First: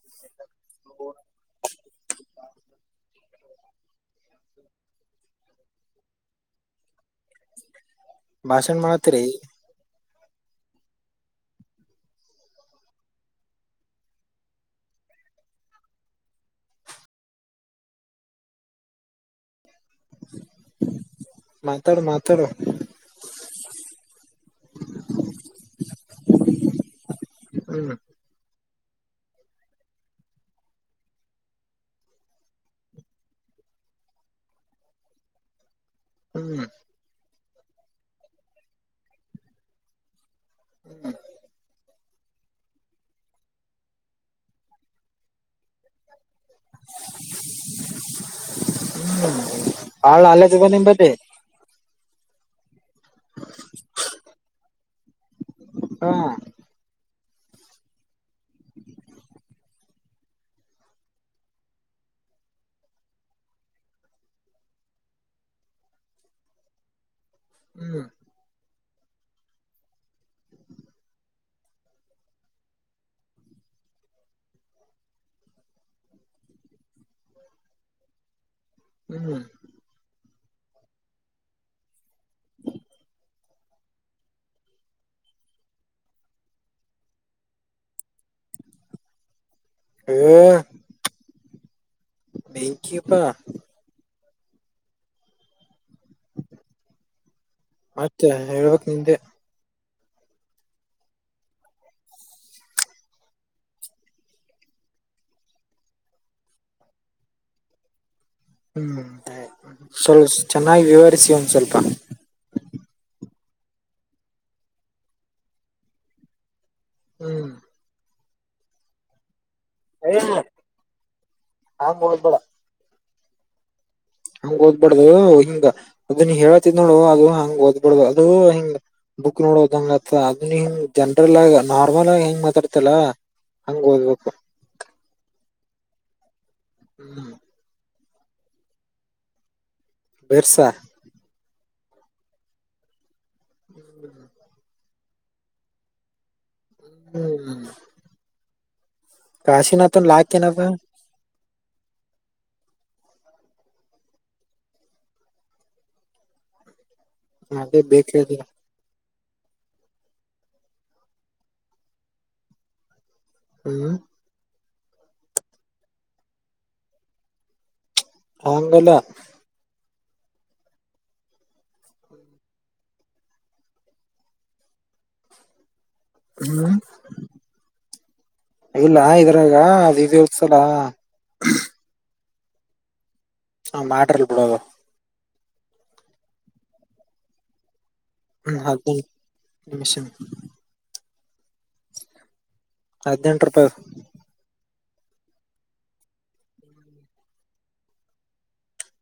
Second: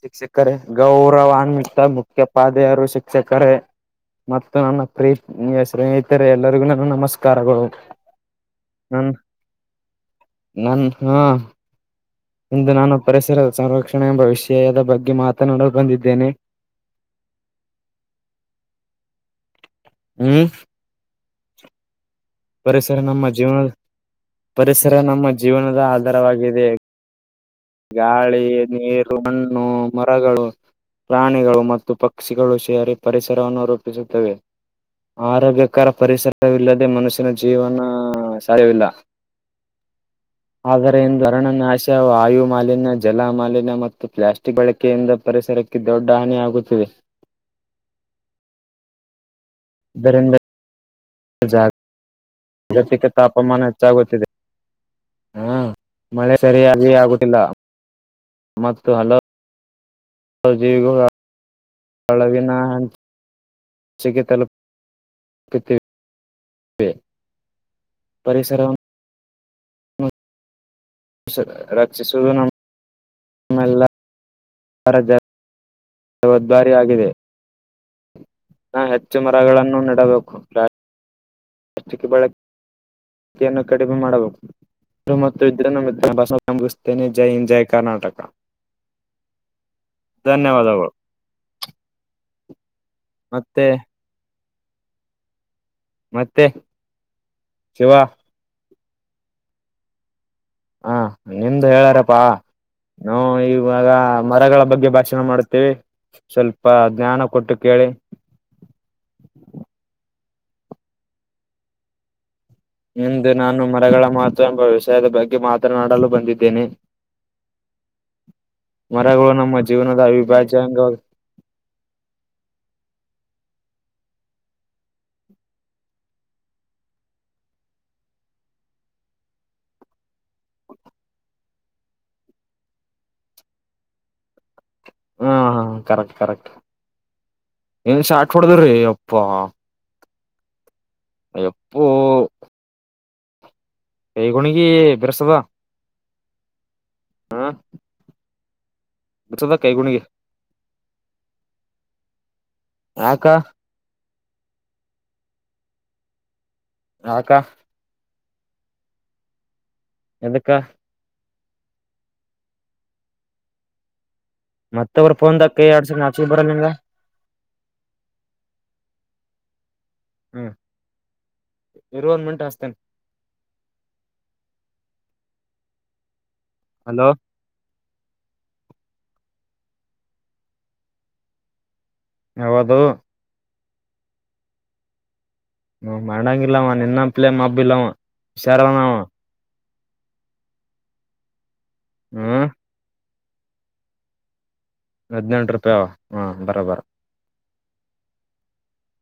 ಶಿಕ್ಷಕರೇ ಗೌರವಾನ್ವಿತ ಮುಖ್ಯ ಪಾದೆಯರು ಶಿಕ್ಷಕರೇ ಮತ್ತು ನನ್ನ ಪ್ರೀತಿಯ ಸ್ನೇಹಿತರೆ ಎಲ್ಲರಿಗೂ ನನ್ನ ನಮಸ್ಕಾರಗಳು ಭಾಷಣ ನನ್ ಮಾತ್ರಿ ನನ್ ಹ್ಮ ಇಂದು ನಾನು ಪರಿಸರ ಸಂರಕ್ಷಣೆ ಎಂಬ ವಿಷಯದ ಬಗ್ಗೆ ಮಾತನಾಡ ಬಂದಿದ್ದೇನೆ [inaudible] ಹ್ಮ್ ಮಾತಾಡ ಮಾ ಪರಿಸರ ನಮ್ಮ ಜೀವನ ಪರಿಸರ ನಮ್ಮ ಜೀವನದ ಆಧಾರವಾಗಿದೆ ಹ್ಮ್ ಗಾಳಿ ನೀರು ಮಣ್ಣು ಮರಗಳು ಪ್ರಾಣಿಗಳು ಮತ್ತು ಪಕ್ಷಿಗಳು ಸೇರಿ ಪರಿಸರವನ್ನು ರೂಪಿಸುತ್ತವೆ ಆರೋಗ್ಯ ಸಕಾರ ಹ್ಮ್ ಪರಿಸರವಿಲ್ಲದೆ ಮನುಷ್ಯನ ಜೀವನ ಸಧ್ಯವಿಲ್ಲ ಆದರೆ ಇ ರಣ ನಾಶ ವಾಯು ಮಾಲಿನ್ಯ ಜಲ ಮಾಾಲನ್ಯ ಮತ್ತು ಪ್ಲಾಸ್ಟಿಕ್ ಬಳಕೆಯಿಂದ ಪರಿಸರಕ್ಕೆ ದೊಡ್ಡ ಹಾನಿ ಆಗುತ್ತಿದೆ [inaudible] ಹ್ಮ ಹಾಳ ಅಲ್ಲವ ನಿ ಬ ಜಾಗತಿಕ ತಾಪಮಾನ ಹೆಚ್ಚಾಗುತ್ತಿದೆ ಹಾ ಹಾ ಮಳೆ ಸರಿಯಾಗಿ ಆಗುುತ್ತಿಲ್ಲ ಮತ್ತು ಹಲೋ ಜೀವಿಗ ಕಳಗಿನ ಹೆ ಚಿಕ ತಲು ಹ್ಮ್ ಪರಿಸರವನ್ನು ರಾಚಿ ಸುಧನ ನಮ್ಮೆಲ್ಲ ಜ ಜವಾದ್ದಾರಿಯಾಗಿದೆ ನಾ ಹೆಚ್ಚು ಹ್ಮ್ ಮರಗಳನ್ನು ನೆಡಬೇಕು ಪ್ಾಸ್ಕ್ ಬಳಕೆ ನ್ನು ಕಡಿಮೆ ಮಾಡಬೇಕು ಮತ್ತು ಇದ್ರೆ ನ ಮ ಭಾಷಭಿಸ್ುತ್ತೇನೆ ಜೈ ಇ ಜೈ ಕರ್ನಾಟಕ ಧನ್ಯವಾದಗಳು ಬೆಂಕಪ್ಪ ಮತ್ತೆ ಮತ್ತೆ ಶಿವ ನಿಗೆ ಹಾ ನಿಮ್ದು ಹೇಳಾರಪ್ಪಾ ನಾವು ಇವಾಗ ಮರಗಳ ಬಗ್ಗೆ ಭಾಷಣ ಮಾಡುತ್ತೇವಿ ಸ್ವಲ್ಪ ಜ್ಞಾನ ಕೊಟ್ಟು ಕ ಮಳೆ ಹ್ಮ್ ಸ್ವಲ್ ಚೆನ್ನಾಗಿ ವಿವರಿಸಿ ಒಂದ ಸ್ವಲ್ಪ ಇಂದು ನಾನು ಮರಗಳ ಮಹತ್ವ ಎಂಬ ವಿಷಯದ ಬಗ್ಗೆ ಮಾತನಾಡಲು ಬಂದಿದ್ದೇನೆ ಹ್ಮ್ ಮರಗಳು ನಮ್ಮ ಜೀವನದ ಏ ಅವಿಭಾಜ್ಯಂಗ ಹಂಗ್ ಓದ್ಬೇಡ ಹಂಗ್ ಓದ್ಬಡ್ದು ಹಿಂಗ ಅದ ನೀ ಹೇಳ್ತಿದ್ ನೋಡು ಅದು ಹಂಗ್ ಓದ್ಬಾರಡ್ದು ಅದು ಹಿಂಗ ಬುಕ್ ನೋಡೋದಂಗತ್ತ ಅದುಂಗ್ ಜನ್ರಲ್ ಆಗ ನಾರ್ಮಲ್ ಆಗಿ ಹೆಂಗ್ ಮಾತಾಡ್ತಲ್ಲ ಹಂಗ್ ಓದ್ಬೇಕು ಹಾ ಹಾ ಕರೆಕ್ಟ್ ಕರೆಕ್ಟ್ ಹ್ಮ್ ಏನ್ ಶಾಟ್ ಕೊಡದ್ರಿ ಅಪ್ಪ ಬರ್ಸಾ ಎಪ್ಪೋ ಕೈಗಣಗಿ ಬಿರೆಸದ ಹ್ಮ್ ದ ಕೈ ಗುಣಿಗೆ ಕಾಶಿನಾಥನ್ ಲಾಕ್ ಏನದ ಯಕ ಯಾಕ ಹಾಗದೇ ಬೇಕ ಎದಕ್ಕ ಹ್ಮ್ ಮತ್ತೊಬ್್ರ ಫೋನ್ದಾಕ ಕೈ ಆಡ್ಸ ಆಾಚಿಗೆ ಬರಲ್ ನಿಂಗ ಆಂಗಲ ಹ್ಮ ಇರುವನ್ ಮಂಟ ಹತೇನೆ ಹ್ಮ್ ಹಲೋ ಇಲ್ಲ ಇದ್ರಾಗ ಅದು ದಸಲ ಹೌದು ಹ ಮಾಟಲ್ ಬಿಡೋದು ಹ ಮಾಡಂಗಿಲ್ಲವ ನಿನ್ನ ಪ್ಲೇ್ ಹಬ್ಬಿಲ್ಲವ ಹುಷಾರನವ ನಿಮಿಷನ್ ಹ್ಮ ಹದಿನೆಂಟು ರೂಪಾಯಿ ಹದಿನೆಂಟು ರೂಪಾಯ ಹಾ ಬರ ಬರ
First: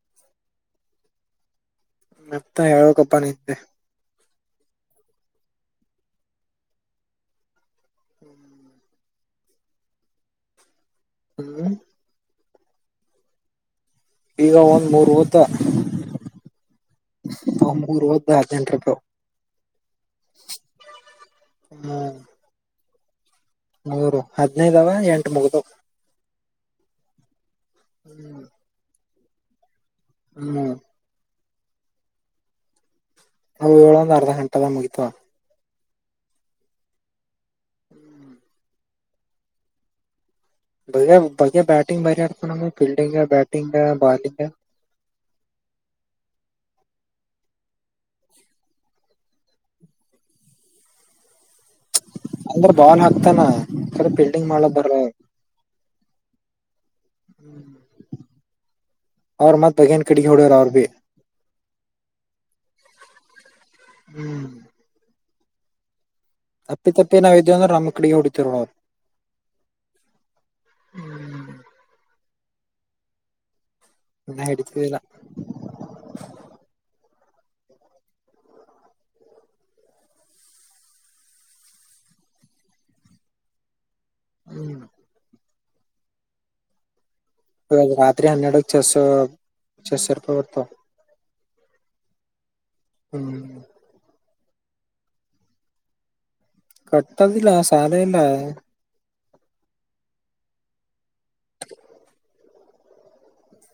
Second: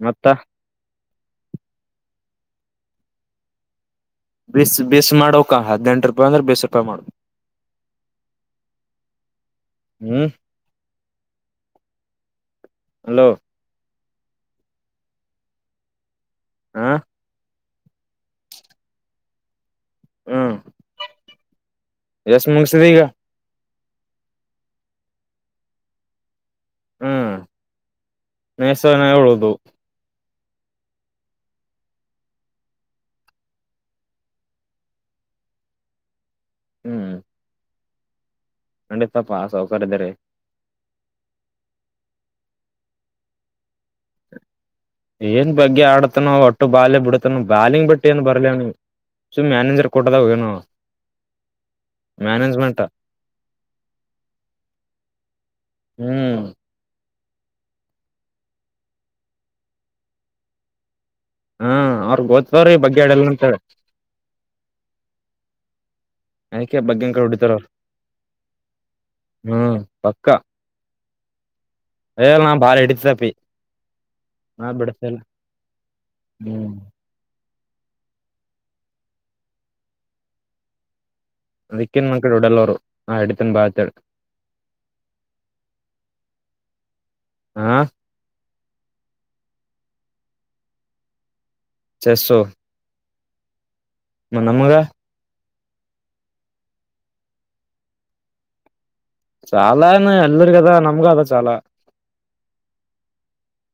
ಮತ್ತ ಮತ್ತ ಯು ಕಬ್ಬ ನಿ್ದೆ ಬಿಸ ಬಿಸ ಮಾಡೋಕ ಹದ್ಿನೆಂಟು ರೂಪಾಯಿ ಅಂದ್ರೆ ಬೀಿಸ ರೂಪಾಯಿ ಮಾಡು ಹ್ಮ್ ಹ್ಮ್ ಹ್ಮ್ ಹ್ಮ್ [unintelligible] ಹಲೋ ಈಗ ಒಂದ್ ಮೂರ್ ಮೂತ್ತ ಹ ಮೂರುರುವತ್ತು ಹದಿನಂಟ ರೂಪಾಯ್ ಹ್ಮ್ ಎಷ್ಟ ತುಮ್ ಸಿದ ಈಗ ಮೂೂರು ಹದ್ನೈದವ ಎಂಟು ಮುಗ್ದ ಹ್ಮ್ ನೇಸನ ಉಳದು ಹ್ಮ್ ನವು ಏಳೊ ಒಂದು ಅರ್ಧ ಗಂಟೆದ ಮುಗಿತವ ಹ್ಮ್ ಖಂಡಿತಪ್ಪಾ ಸೌಕರ್ಯದ ರೀ ಬ ಬಗೆ ಬ್ಯಾಟಿಂಗ್ ಬಾರಿ ಆಡ್ತ ನಮ್ಮ ಫೀಲ್ಡಿಂಗ್ ಬ್ಯಾಟಿಂಗ್ ಬಾಲಿಂಗ್ ಏನ್ ಬಗ್ಗೆ ಆಡತನ ಒಟ್ಟು ಬಾಲ್ ಬಿಡತನ ಬಾಲಿಂಗ್ ಬಿಟ್ಟ ಏನ್ ಬರ್ಲವ್ ನೀ ಸು ಮ್ಯಾನೇಜರ್ ಕೊಟ್ಟದಾವ ಏನು ಅಂದ್ರೆ ಮ್ಯಾನೇಜ್ಮೆಂಟ್ ಬಾಲ್ ಹಾಕ್ತಾನ ಫೀಲ್ಡಿಂಗ್ ಮಾಡ್ಲ ಬರ್ರ ಹ್ಮ್ ಅವ ಮಾ ತಗನ್ ಕಡಿ ಹಡ ರ ಅವ ಬಿ ಹಾ ಅವ್ರಗ್ ಗೋದತ್ತತವ್ರಿ ಬಗ್ಗೆ್ಯಾಡಲ್ಲ ಅಂತ ಹೇಳಿ ಹ್ಮ್ ಆಯ್ಕೆ ತಪ್ಪಿ ಬಗ್ಗೆಂಕ ತಪ್ಪಿ ನಾವ್ ಹೊಡಿತಾರ ಇದೇವ ಅವರು ಅಂದ್ರ ನಮ್ ಕಡೆಗೆ ಹೊಡಿತಿರ್ ಅವ್ರು ಹ್ಮ್ ಪಕ್ಕ ಹ್ಮ್ ನಾ ಬಾಳ ಇಡ್ತಿದಪ್ಪಿ ಇನ್ನ ಹಾ ಹಿಡಿತಿದಿಲ್ಲ ಬಡಸಲ್ಲ ಹ್ಮ್ ಅದಕ್ಕನ್ ಮಕ್ಕಳು ಉಡಲೋರು ಆ ಅಡತನ್ ಬಾತಾಡ್ ಹ್ಮ್ ಹಾ ರಾತ್ರಿ ಹನ್ನೆರಡು ಚಸ್ ಚಸ್ ರೂಪಾಯಿ ಬರ್ತ ಚ ಸು ಹ್ಮ್ [unintelligible] ಮ ನಮ್ಮಗ ಕಟ್ಟದಲ್ಲ ಸಾಲ ಇಲ್ಲ ಚಾಲಏನು ಎಲ್ರಿಗದ ನಮ್ಗ ಅದ ಚಾಲ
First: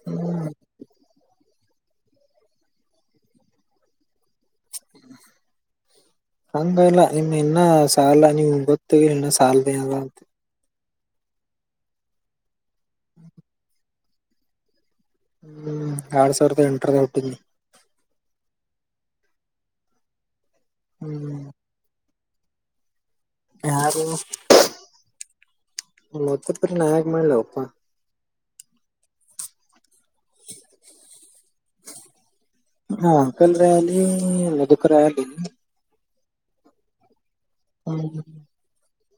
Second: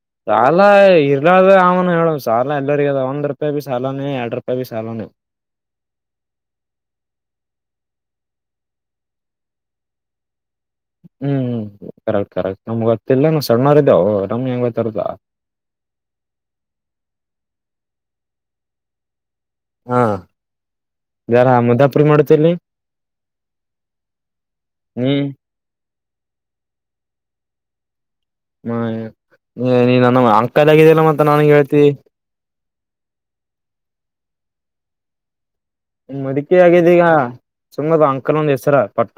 ಹ್ಮ್ ಸಾಲ ಇರ್ಲಾದ ಅವನು ಹೇಳ ಸಾಲ ಎಲ್ಲರಿಗದ ಒಂದ್ ರೂಪಾಯಿ ಬಿ ಸಾಲಾನೇ ಎರಡ್ ರೂಪಾಯಿ ಬಿ ಸಾಲಾನೇ ಹಂಗಲ್ಲ ಇನ್ನ ಸಾಲ ಅ ಮುಂಬತ್ತುತ್ತುಣ ಸಾಲ ದಲ್ಲ ಹ್ಮ್ ಕರೆಕ್ಟ್ ಕರೆಕ್ಟ್ ನಮ್ಗ್ ಗೊತ್ತಿಲ್ಲ ನ ಸಣ್ಣರ್ ಇದೇವು ನಮ್ ಹೆಂಗ ಬತಾರದ ಹ್ಮ್ ಆಡ್ ಸಾವಿರದ ಎಂಟರ ಒಟ್ಟುನ ಹಾ ಹ್ಮ್ ಯಾರ ಮುದಾಪುರಿ ಮಾಡತಲ್ಲಿ ಹಾ [unintelligible] ಮತ್ತ ಪರಿ ನ ಯಾಗ ಮಾಡ್ಲ ಒಪ್ಪ ಹ್ಮ ನೀ ನಮ್ಮ ಅಂಕಲ್ ಆಗಿದಲ್ಲ ಮತ್ತ ನಾಗೆ ಹೇಳ್ತೀ ಬ ಮದಕಿ ಆಗಿದೀಗ ಸುಮ್ಮದು ಹ್ಮ್ ಅಂಕಲ್ ಒಂದ್ ಹೆಸರ ಪಟ್ಟ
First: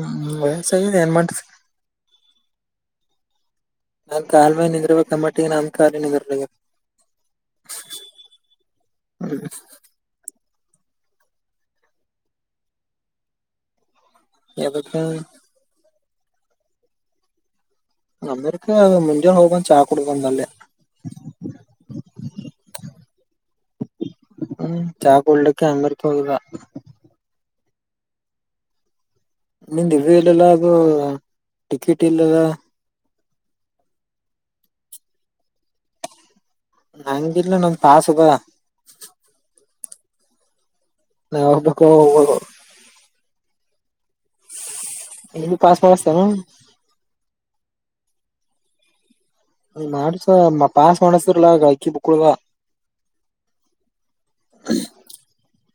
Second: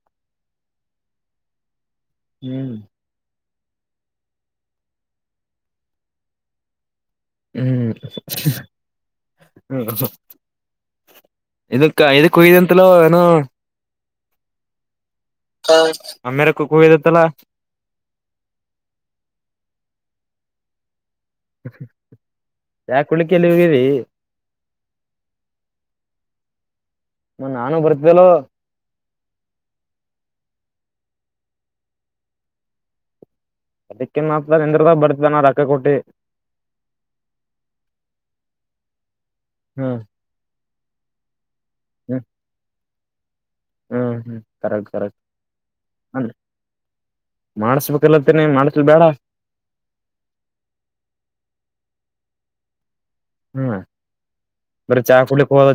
ಹ್ಮ್ ವಯಸ ಏನ್ ಮಾಡ ಹ್ಮ್ [unintelligible] ನಾನ್ ಕಾಲ್ ಮ್ಯಾಲ ನಿಂದ್ರ್ಬೇಕ್ ಅಬ್ಬಮಟ್ಟಿಗಿ ನನ್ನ ಕಾಲ ನಿಂದ್ರಲ ಆಗ್ಯದ. ಹ್ಮ್ ಹ್ಮ. ಇದಕ್ಕ ಇದಕ್ಕ ಹೋಗಿದಂತಲೊ ಏನೂ. ಯದಕ್ಕ. ಅಮೆರಿಕಕ್ ಹೋಗಿದಂತಲ್ಲ. ಅಮೇರಿಕಾ ಮುಂಜಲ್ ಹೋಗಿ ಚಾ ಕುಡಿದು ಬಂದೆ ಅಲ್ಲಿ. ಯಾ [unintelligible] ಚಾ ಕುಡಿಲಿಕ ಅಮೇರಿಕಾಕ ಹೋಗಿದ್ದ. ಮ ನಾನು ಬರ್ತಿದ್ದಲ್ಲೋ. ನಿಂದು ಇದು ಇಲ್ಲಲ, ಅದು ಟಿಕೀಟ್ ಇಲ್ಲಲ್ಲ, ಅದಕ್ಕನ್ತ ನಿಂದರ್ಲಕ್ಕ ಬರ್ತಿದ್ದೆ ರೊಕ್ಕ ಕೊಟ್ಟಿ. ನಂದಿಲ್ಲ ನಂದು ಪಾಸದ. ಹ್ಮ್. ಯಾವಾಗ್ ಬೇಕ್ ಅವಾಗ ಹ್ಮ್ ಹೋಗೋದು. ಹ್ಮ್ ಹ್ಮ್ ಕರೆಕ್ಟ್ ಕರೆಕ್ಟ್ ಇಲ್ಲಿ ಪಾಸ್ ಹ ಮಾಡಿಸ್ತಾನ ಮಾಡಸಬೇ ಅದೇ ಅನ್ನತೀನಿ. ಮಾಡಸ್ಲಿ ಬೇಡ, ಮಾಡಸ ಪಾಸ್ ಮಾಡಸ್ಸರ್ಲ ಗಾಯಕಿ ಬುಕ್ಳುವ. ಹ್ಮ್ ಬರೇ ಚಾ ಕುಡಿಲಿಕ್ಕಿ [unintelligible]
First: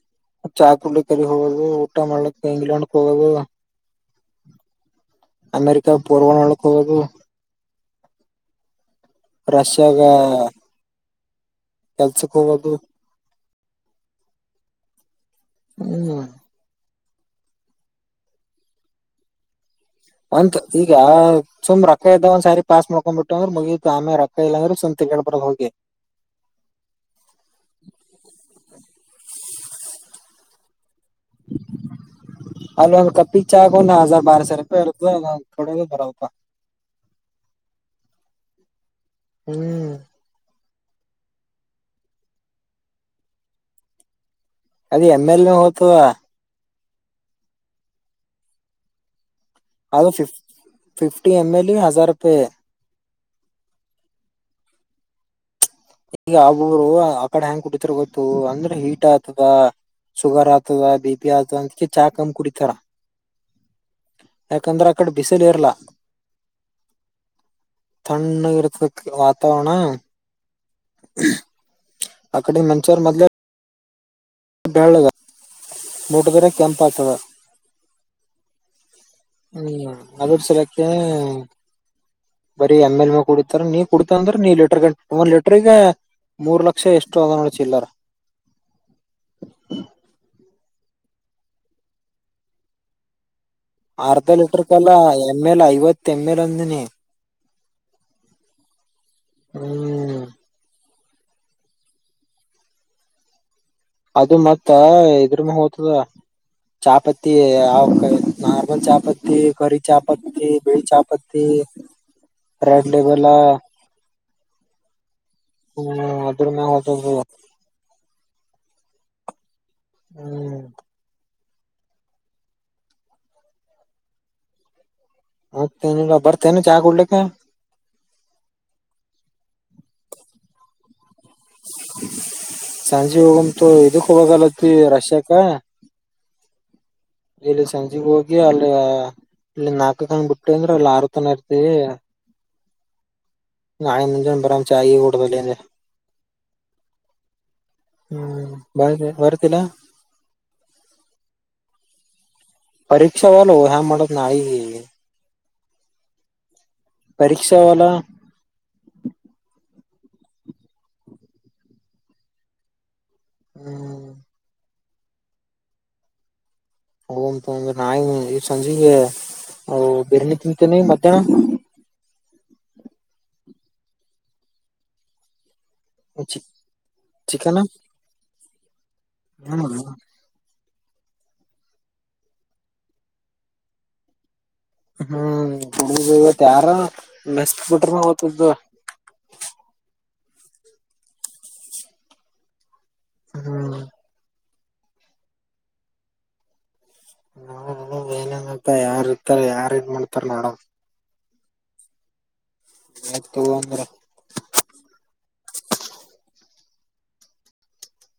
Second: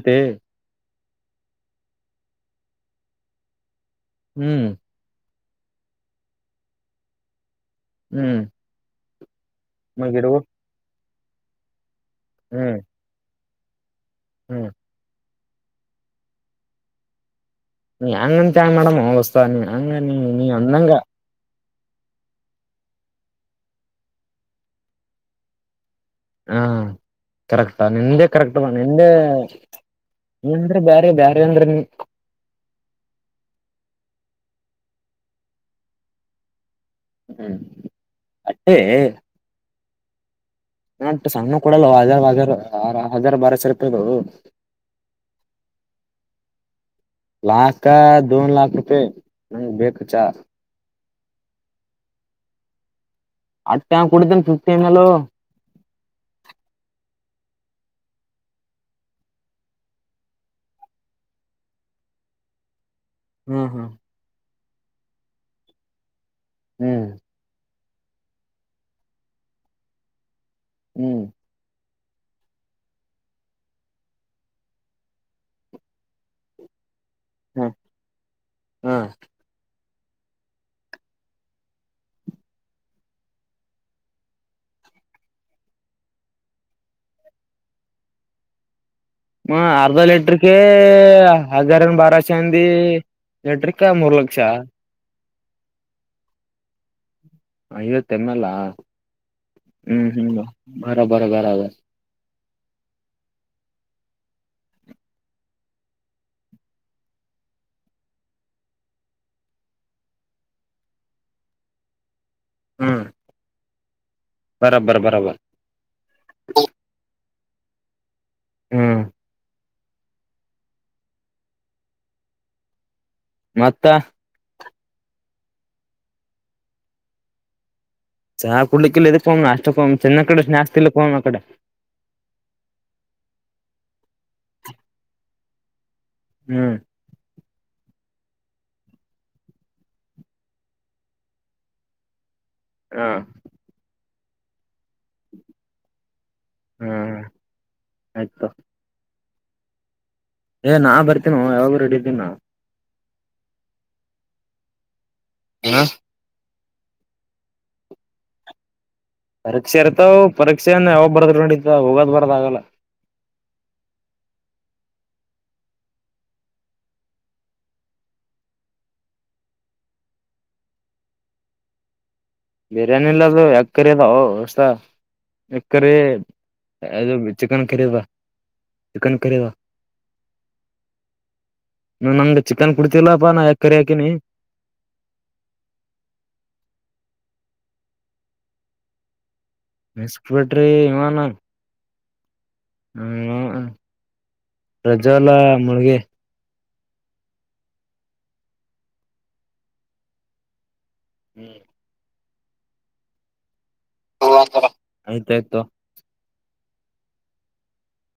ಚಾ ಕೂಡ್ಲಿಕಿ ಅಲ್ಲಿಗಿ ಹೋಗೋದು. ಊಟ ಮಾಡ್ಲಕ್ಕ ಇಂಗ್ಲೆಂಡ್ಕ್ ಹೋಗೋದು. ಹ್ಮ್. ಅಮೇರಿಕ ಪೂರ್ವ [unintelligible] ಹೋಗದು ಹ್ಮ್. ರಷ್ಯಾಗ, ಮ ಗಿಡಗು ಕೆಲ್ಸಕ್ ಹೋಗೋದು. ಹ್ಮ್ ಹ್ಮ್. ಹ್ಮ್. ನೀ ಹೆಂಗಂತಿ ಹಂಗ್ ಮಾಡಮ್ ಹೂ [unintelligible] ಅಂತ ಈಗ, ಸುಮ್ ರೊಕ್ಕ ಇದ್ಗ ಒಂದ್ ಸಾರಿ ಪಾಸ್ ಮಾಡ್ಕೊಂಡ್ಬಿಟ್ಟೆವು ಅಂದ್ರ ಮುಗಿತು ಆಮೆಗ ರಕ್ಕ ಇಲ್ಲಂದ್ರ ಸುಮ್ ತಿರಗಾಡಿ ಬರೋದ ಹೋಗಿ. ಹ್ಮ್ ಕರೆಕ್ಟ್ ಆದ ನಿಂದೇ ಕರೆಕ್ಟ್ ನೋಡ್ ನಿಂದೆ ನಿಂದ್ [unintelligible] ಸರಪ ಇರುತ್ತ ನಾ [unintelligible] ಹ್ಮ್ ಅಟ್ಟೆ, ಹ್ಮ್. ನಾ ಸಣ್ಣವು ಕೊಡಲ್ ಹಾರ ಬಾರ ಸೌ ರೂಪಾಯಿದು. ಅದ ಎಂಎಲ್ನು ಹೊತದ. ಲಾಖ ದೊ ಲಾಖ ರೂಪಾಯಿ ಹ ಬೇಕು ಅದು ಚಾ. ಫಿಫ್ ಫಿಫ್ಟಿ ಎಮ ಎಲ್ಗಿ ಇ ಹಜಾರ ರೂಪೈ. ಅಟ್ಟ ಯಾವ್ ಕುಡಿತನ ಫಿಸ್ಟಿ ಎಂಲೂ. ಈಗ ಆಗರು ಆ ಕಡೆ ಎಂಗ್ ಕುಟ್ಟಿತಾರ ಗೊತ್ತು ಅಂದ್ರೆ ಹೀಟ್ ಆತದ, ಶುಗರ್ ಆಗ್ತದ, ಬಿ ಪಿ ಆಗ್ತದ, ಅಂದ್ಕೆ ಚಾ ಕಮ್ ಕುಡಿತಾರ. ಹ್ಮ್ ಹ್ಮ್. ಯಾಕಂದ್ರೆ ಆಕಡ ಬಿಸಿಲು ಇರ್ಲಾ. ಹ್ಮ್. ತಣ್ಣಗ ಇರ್ತದ ಕ ವಾತಾವರಣ. ಹ್ಮ್. ಅಕಿಡಿನ್ ಮನುಷ್ಯರು ಮೊದ್ಲೆ, ಬೆಳ್ಳಗ ಮುಟ್ಟದ್ರೆ ಕೆಂಪ ಆಗ್ತದ. ಹ್ಮ್, ಹ್ಮ ಹ್ಮ ಅದ್ರ ಸಲೆಕೆ, ಬರೀ ಎಮ್ ಎಲ್ ಮ ಕುಡಿತಾರ ನೀ ಕುಡತಂದ್ರ ನೀ ಲೀಟರ್ ಗ ಒಂದ್ ಲೀಟರ್ಗ. ಮೂರ್ ಲಕ್ಷ ಎಷ್ಟು ಅದ ನೋಡ ಚಿಲ್ಲಾರ್. ಗೆ...... ಹಜಾರ ಬಾರಶ ಅಂದಿ. ಲೀಟ್ರಕ ಮೂರ್ ಅರ್ಧ ಲಕ್ಷ ಲೀಟರ್ಕೆಲ್ಲಾ ಎಮ್ ಎಲ್ ಐವತ್ ಎಮ್ ಎಲ್ ಅಂದಿನಿ. ಐವತ್ತ ಎಮ್ ಎಲ್ ಹ್ಮ್ ಹ್ಮ್ ಬರಬರ ಬರಬರ ಆದಾ. ಅದು ಮತ್ತ ಇದ್ರ ಮ್ಯಾಹ ಹೋತದ. ಚಾಪತ್ತಿ ಯಾವ ನಾರ್ಮಲ್ ಚಾಪತ್ತಿ ಕರಿ ಚಾಪತ್ತಿ ಬಿಳಿ ಚಾಪಾತ್ತಿ. ತ್ತಿ ರೆಡ್ ಹ್ಮ್ ಲೇಬಲ್ ಹ. ಬರಬ್ಬರ ಬರಬರ ಹ್ಮ ಅದ್ರ ಮ್ಯಾಹ ಹೋತಾದಿದು. ಹ್ಮ್. ಹ್ಮ್. ಮತ್ತ. ಮತ್ತೆನಿಲ್ಲ ಬರ್ತೇನೆ ಚಾ ಕುಡ್ಲಿಕ. ಚಾ ಕುಡ್ಲಿಕ್ಕ ಇಲ್ಲೋ ಇದಕ್ಕೆ ನಾಷ್ಟಕ್ ಹೋಗಮ್ ತಿನ್ಲಕ್ ಇಡು ಸ್ನಾಕ್ಸ್ ತಿನ್ಲಿಕ್ ಹೋಗಮ್ ಆ ಕಡೆ. ಸಂಜೆ ಹೋಗಮ ತೋ ಇದಕ್ ಹೋಗಲ್ಲತ್ ತಿ ರಷ್ಯಾಕ್ಕ. ಹ್ಮ್. ಇಲ್ಲಿ ಸಂಜೆ ಹೋಗಿ ಅಲ್ಲಿ. ಇಲ್ಲಿ ನಾಲ್ಕುಕ್ ಹಂಗ್ ಬಿಟ್ಟವಿ ಅಂದ್ರ ಅಲ್ಲಿ ಆರು ತನ ಇರ್ತಿವಿ. ಹಾ. ಆಯ್ತು ಮುಂಜಾನೆ ಬರಮ್. ಚಾಯ ಹ್ಮ್ ಹ್ಮ. ಆಯ್ತು [unintelligible] ದಿನ. ಏ ನಾ ಬರ್ತೀನೊ ಯಾವಾಗೂ ರೆಡಿ ಇದಿನಿ ನಾ. ಪರಿಕ್ಷೆ ಅವಲೋ ಹೆಂಗ ಮಾಡೋದು ನಾಳಿಗಿ. ಹೇಲೋ. ಪರೀಕ್ಷಾ ಅವಲ. ಪರೀಕ್ಷೆ ಇರ್ತಾವ ಪರೀಕ್ಷೆ ಏನು ಯಾವಾಗ ಬರ್ದದ್ರು ನಡಿಯುತ್ತ ಹೋಗೋದ್ ಬರದ ಆಗಲ್ಲ. ಹ್ಮ್. ಹೋಗಮ್ ತಗೊ ಅಂಗಾರ ನಾಳಿಗೆ ಸಂಜಿಗ. ಓ ಬಿರಿಯಾನಿ ತಿಂತೇನೆ ಮಧ್ಯಾಹ್ನ. ಬಿರಿಯಾನಿ ಇಲ್ಲ ಅದು ಎಗ್ಕರಿ ಅದಾವ ದೋಸ್ತ. ಕರಿ ಚಿ ಅದು ಚಿಕನ್ ಕರಿ ಆದಾ ಬಾ. ಹ್ಮ. ನೀ ನಂಗ್ ಚಿಕನ್ ಕೊಡ್ತಿಲ್ಲಪ್ಪಾ ನಾ ಎಗ್ ಕರಿ ಹಾಕಿನಿ. ಹ್ಮ್ ಇವತ್ತು ಯಾರ ನಷ್ಟ ಬಿಟ್ರ [inaudible] ಮೆಸ್ಕ್ ಬಿಟ್ರಿ ವಿಮಾನ ಹುಂ. ಹ್ಮ್ ಪ್ರಜಾ ಅಲಾ ಮುಳಗೆ. ನ ಏನನ್ತ ಯಾರ್ ಇರ್ತಾರ ಯಾರ್ ಇದು ಮಾಡ್ತಾರ ನೋಡಮ್. ಹ್ಮ್. ಆಯ್ತ್ ತಗೊ ಅಂಗಾರ. ಹ ಆಯ್ತಾಯ್ತು ತೊ.